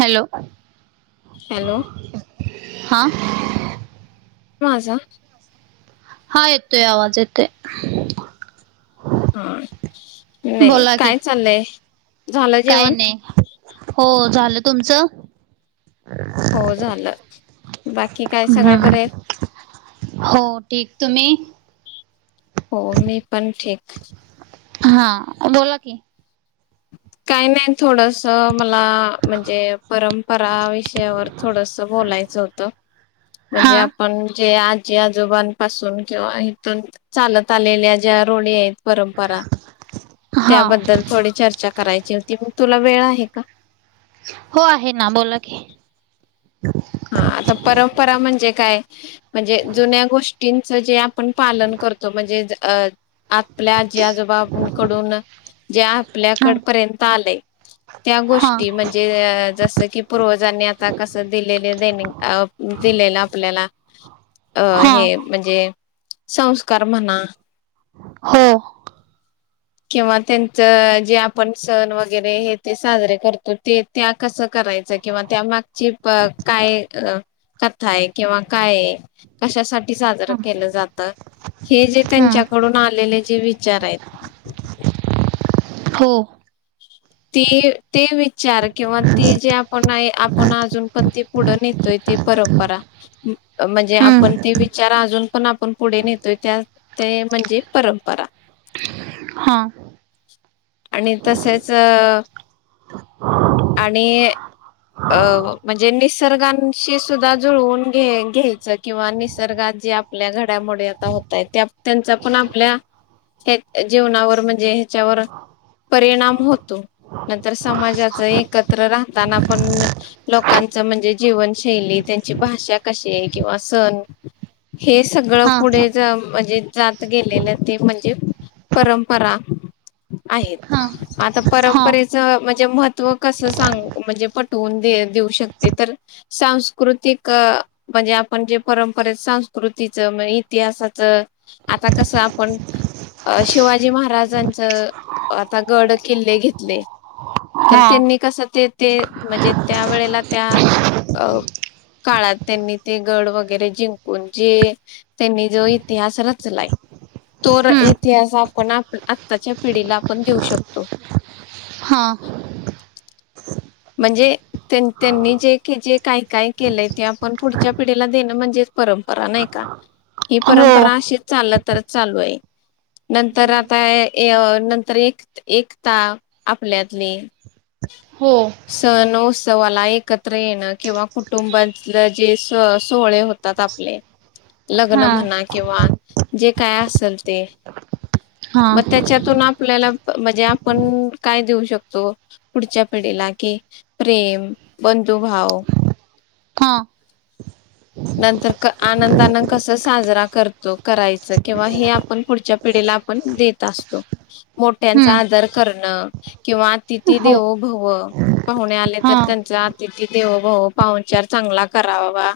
Hello hello हा माझा. हा येतोय आवाज येतोय. हा नाही बोला की काय चाललंय झालं काय जेवण. नाही हो झालं तुमचं. हो झालं. बाकी काय. सगळे हम् बरे आहेत हो ठीक तुम्ही. हो मी पण ठीक. हा बोला की. काही नाही थोडस मला म्हणजे परंपरा विषयावर. थोडस बोलायचं होतं. म्हणजे हा आपण जे आजी आजोबांपासून किंवा इथून चालत. ता आलेल्या ज्या रूढी आहेत परंपरा हा त्याबद्दल. थोडी चर्चा करायची होती मग तुला वेळ आहे का. हो आहे ना बोला की. हा आता परंपरा म्हणजे काय. म्हणजे जुन्या गोष्टींच जे आपण पालन करतो म्हणजे अ''--'' आपल्या जी आजोबाबूकडून जे हा आपल्याकड पर्यंत आलेय. त्या हा गोष्टी म्हणजे जस की पूर्वजांनी आता कसं दिलं ''--'' दि दिलेलं देन आपल्याला अ हा हे म्हणजे. संस्कार म्हणा. हो, [inaudible] किंवा त्यांच जे आपण सण वगैरे हे ते साजरे करतो ते. त्या कसं करायचं किंवा त्यामागची. क काय अ कथा आहे किंवा काय. कशासाठी साजरं हा केलं जात हे जे हम्म त्यांच्याकडून आलेले जे विचार. चार आहेत. हो, ती ते विचार किंवा ती जे आपण आपण अजून पण ती. पुढं नेतोय ती परंपरा. म्हणजे आपण हम्म ते विचार अजून पण आपण पुढे नेतोय त्या. त्या या म्हणजे परंपरा. हा, आणि तसेच आणि. अ म्हणजे निसर्गांशी सुद्धा जुळवून घे घ्यायचं किंवा निसर्गात जे आप ''--'' आपल्या घड्यामुळे आता होतय त्या त्यांचा पण आपल्या. ह जेवनावर म्हणजे ह्याच्यावर परिणाम होत. तो नंतर समाजाच एकत्र राहताना पण लोकांच म्हणजे जीवनशैली त्यांची भाषा कशी आहे किंवा सण. हे सगळं हा पुढे जाऊन म्हणजे जात. गेलेले ते म्हणजे परंपरा आहेत. हा आता हा परंपरेच म्हणजे महत्त्व कसं सांग म्हणजे पटवून दे देऊ शकते तर. सांस्कृतिक. म्हणजे आपण जे परंपरेेत संस्कृतीचं म्हण इतिहासाचं. आता कसं आपण, अ शिवाजी महाराजांचं, आता गड किल्ले घेतले, तर हा त्यांनी कस ते ते, म्हणजे त्या वेळेला त्या, अ काळात, त्यांनी ते गड वगैरे जिंकून जे त्यांनी, जो इतिहास रचलाय तो र हम्म इतिहास आपण आप-आत्ताच्या पिढीला, आपण देऊ शकतो. हां. म्हणजे त्यांन-त्यांनी जे क् जे काय-काय केलंय, ते आपण पुढच्या पिढीला देणं, म्हणजे परंपरा, नाही का? ही हो परंपरा, अशीच चाल तर चालू ये. नंतर आता य नंतर एक-एकता, आपल्यातली. हो. सण उत्सवाला एकत्र येणं किंवा कुटुंबातलं जे स-सोहळे होतात आप ले, हा लग्न म्हणा किंवा जे काय असल ते. हा म त्याच्यातून आपल्याला, म्हणजे आपण काय देऊ शकतो? पुढच्या पिढीला की, प्रेम, बंधुभाव हा नंतर क् आनंदान कस साजरा करतो, करायचं किंवा हे आपण पुढच्या पिढीला पण देत असतो, मोठ्यांचा हम्म आदर करणं किंवा अतिथी हो देवो भव, पाहुणे आले हा तर, त्यांचा अतिथी देवभव, पाहुनचार चांगला करावा.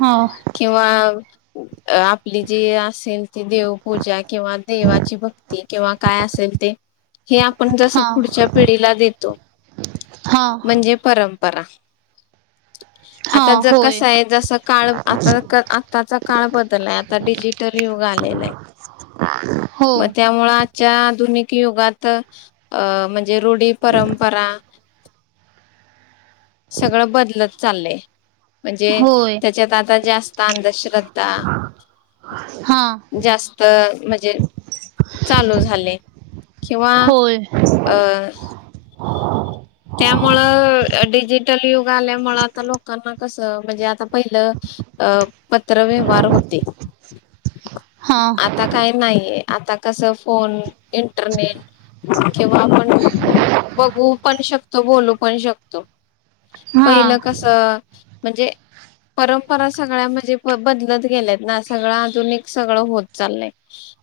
हां. किंवा अ आपली जी असेन, ती देवपूजा किंवा देवाची भक् ती किंवा काय असेल ते, हे आप पण जस हा पुढच्या पिढीला देतो, हा म्हणजे परम परा, हा आता ज होय कसं ये, जसं काळ आता क् आत्ताचा काळ बदलाय, आता डिजिटल युग आलेलय. हो म त्यामुळं, आ जच्या आधुनिक युगात, अ म्हणजे रूढी, परंपरा सगळं बदलत चाललय, म्हणजे होय च्यात आता जास्त अंधश्रद्धा हां. जास्त, म्हणजे चालू झाले. किंवा होय अं त्यामुळं डिजिटल युग आल्यामुळ, आता लोकांना कसं, म्हणजे आता पहिलं अ पत्र व्यवहार होते. हां. काई नाहीये, आता कसं फोन इंटरनेट किंवा आपण बघू पण शक तो, बोलू पण शकतो, हा पहिलं कस, म्हणजे परंपरा सगळ्या, म्हणजे बदलत गेल्यात ना, सगळं आधुनिक, सगळं होत चाललंय.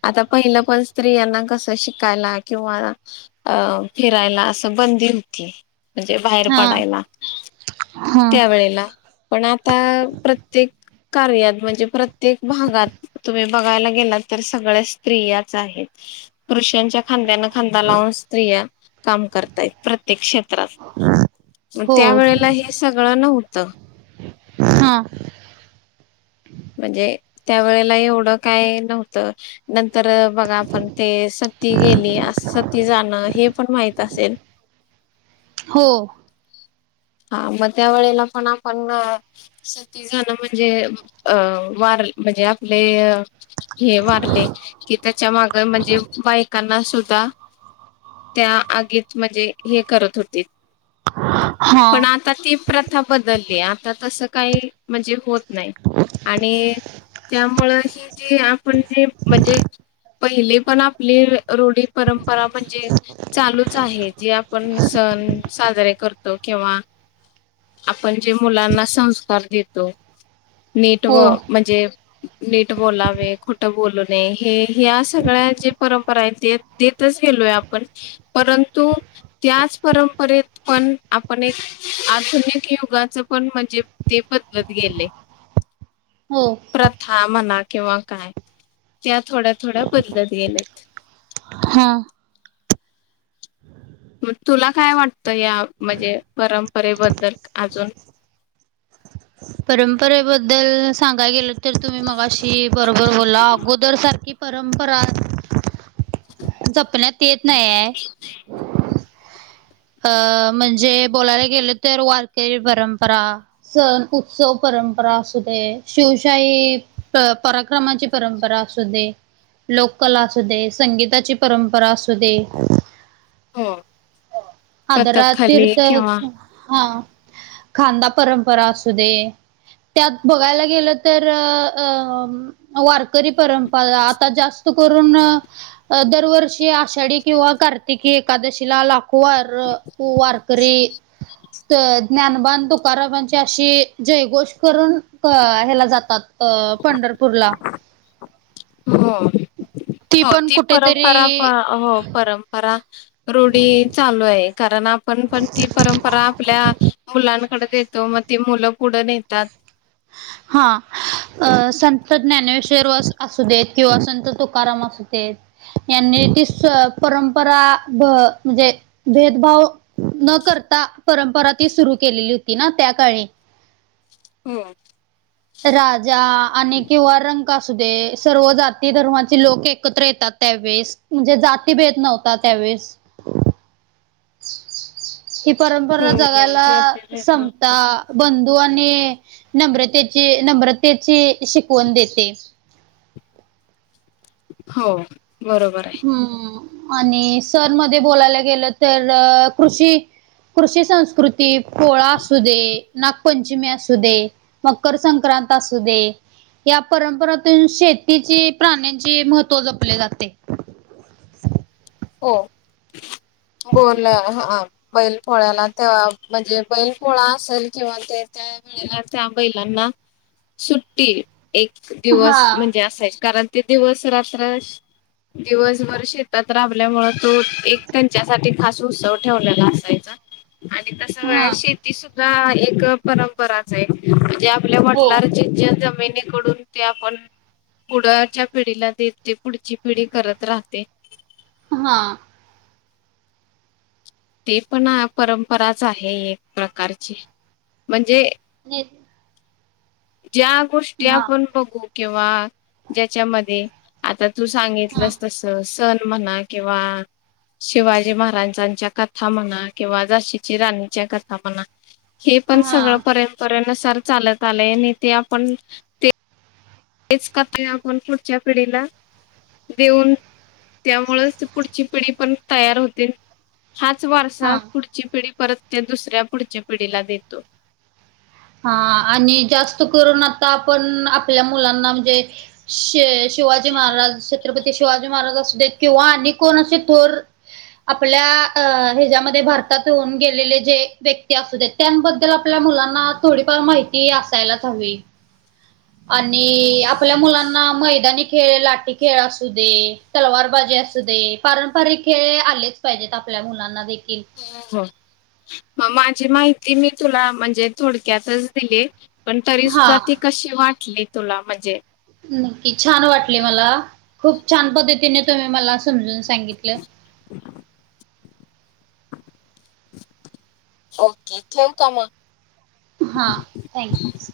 आता पहिलं पण स्त्रियांना कसं शिकायला किंवा अ फिरायला असं बंदी ती, म्हणजे बाहेर हा पडायला, हा त्यावेेळेला पण आता, प्रत्येक कार्यात, म्हणजे प्रत्येक भागात तुम्ही बघायला गेलात, तर सगळ्या स्त्रियाच आहेत. पुरुषांच्या खांद्याना खांदा लावून स्त्रिया काम करताय प्रत्ये क क्षेत्रात म हो त्या वेळेला हे सगळं नव्हतं. हां म्हणजे त्यावेेळेला एवढं काय नव्हतं नंतर बघा आपण ते सती गेली सती जाणं हे पण माहित असेल हो. हा म त्यावेळेला पण आपण सती जाण म्हणजे अ वार म्हणजे आपले हे वारले की त्याच्या माग म्हणजे बायकांना सुद्धा त्या आगीत म्हणजे हे करत होती हा पण आता ती प्रथा बदलली आता तसं काही म्हणजे होत नाही. आणि त्यामुळं हि जी आपण जे म्हणजे पहिले पण आपली रुढी परंपरा म्हणजे चालूच आहे जे आपण सण साजरे कर तो किंवा आपण जे मुलांना संस्कार देतो, नीट हो व म्हणजे नीट बोलावे, खोटं बोलू नये, हे ह्या सगळ्या जी परंपरा आहेत ते देतच गेलोय आपण परंतु त्याच परंपरेत पण आपण एक आधुनिक युगाच पण म्हणजे ते बदलत गेले. [inaudible] हो. प्रथा म्हणा किंवा काय त्या थोड्या थोड्या बदलत गेल्यात. हां. म तुला काय वाटतं या म्हणजे परंपरेबद्दल आजून? परंपरेबद्दल सांगाय गेल तर तुम्ही मगाशी बरोबर बोला आगोदर सारखी परंपरा जपण्यात येत नाहीेये. [unintelligible] अ म्हणजे बोलायला गेलं तर वारकरी परंपरा सण, उत्सव, परंपरा असूदे शिवशाही प पराक्रमाची परंपरा असूदे, लोककला असूदे, संगीताची परंपरा असूदे, हो. कथकली आदरातीर्थ किंवा हा खांदा परंपरा असूदे, त्यात बघायला गेल तर अ वारकरी परंपळा आता जास्त करून दरवर्षी आषाढी किंवा कार्तिककी एकादशीला लाखो र वारकरी त ज्ञानबा आण तुकारामाची आशी जयघोष करून हेला जातात, अ पंढरपूरला. हो हो पण ती परंपरा कुठेतरी हो परंप रा रुढी चालू आहे. कारण आपण पण ती परंपरा आपल्या मुलांकड देतो म ती मुलं पुढ नेहतात. हां. अ संत ज्ञानेश्वर वस आसू देत किंवा संत तुकाराम असूदे, यांनी ती स परंपरा भ म्हणजे भेदभाव न करता, परंपरा ती सुरू केलेली होती ना, त्या काळी. होय. राजा आणि किंवा रंका असू दे. सर्व जाती- धर्माचे लोक एकत्र येतात त्यावेेळेस. म्हणजे, जातीभेद नव्हता त्यावेळेस. ही परंपरा हो हो जगायला. चालतंय. समता बंधू आणि नम्रतेची- नम्रतेची, शिकवण देते. हो. बरोबराय. ह् आणि सर मध्ये बोलायला गेलंत तर कृषी - कृषी संस्कृती, पोळा असू दे. नागपंचीमी असू दे. मकरसंक्रांत असू दे. या परंपरातून शेतीची, प्राण्यांची महत्त्व जपले जाते. हो. बोला, हा. बैल पोळ्याला तेव्हा, म्हणजे बैल पोळा असेल किंवा ते त्या वेळेला, त्या बैलांना सुट्टी. एक हा. दिवस म्हणजे असायची. कारण ते दिवस - रात्र शे दिवसभर शेतात राबल्यामुळ. तो एक त्यांच्यासाठी, खास उत्सव ठेवलेला असायचा. आणि तस हा. बघाय शे ती सुद्धा एक परंपराचय. म्हणजे आपल्या हो. वडलारची ज्या, जमिनीकडून ते आपण, पुढच्या पिढीला देते. पुढची पिढी करत राहते. हां. ते पणा परंपराच आहे एक प्रकारची. म्हणजे [unintelligible] ज्या गोष्टी हा. आपण बघू किंवा ज्याच्यामध्ये आता तू हा. सांगितलंस तस. सण म्हणा किंवा शिवाजी महाराजांच्या कथा म्हणा. किंवा झाशीची राणीच्या कथा म्हणा. हे पण हा. सगळं, परयंपरेनुसार चालत आलंय. आणि ते आपण, ते तेच [unintelligible] आपण पुढच्या पिढीला, दिऊन त्यामुळच, पुढची पिढी पण तयार होते. हाच वारसा हा. पुढ ची पिढी परत त्या दुसऱ्या, पुढच्या पीढीला देतो. हा आणि जास्त करून आता आपण, आपल्या मुलांना म्हणजे, शे शिवाजी महाराज, छत्रपती शिवाजी महाराज असू देत किंवा अ कोण असे थोर आपल्या अ ह्याच्यामध्ये, भारतात होऊन गेलेले, जे व्यक्ती असू देत. त्यांबद्दल आपल्या मुलांना, थोडीफार माहिती असायलाच हवी. आणि आपल्या मुलांना, मैदानी खेळ, लाठी खेळ असू दे. तलवारबाजी असू दे. पारंपरिक खेळ हे आलेच पाहिजेत. आपल्या मुलांना देखील. हो, हो. मग माझी माहिती मी तुला, म्हणजे थोडक्यातच दिलीय. पण तरी सुद्धा ती हां. कशी, वाटली तुला? म्हणजे नक्की. छान वाटले मला. खूप छान पद्धतीने तुम्ही मला, समजून सांगितलं. ओके. ठेऊ का, मग? हां. Thank you.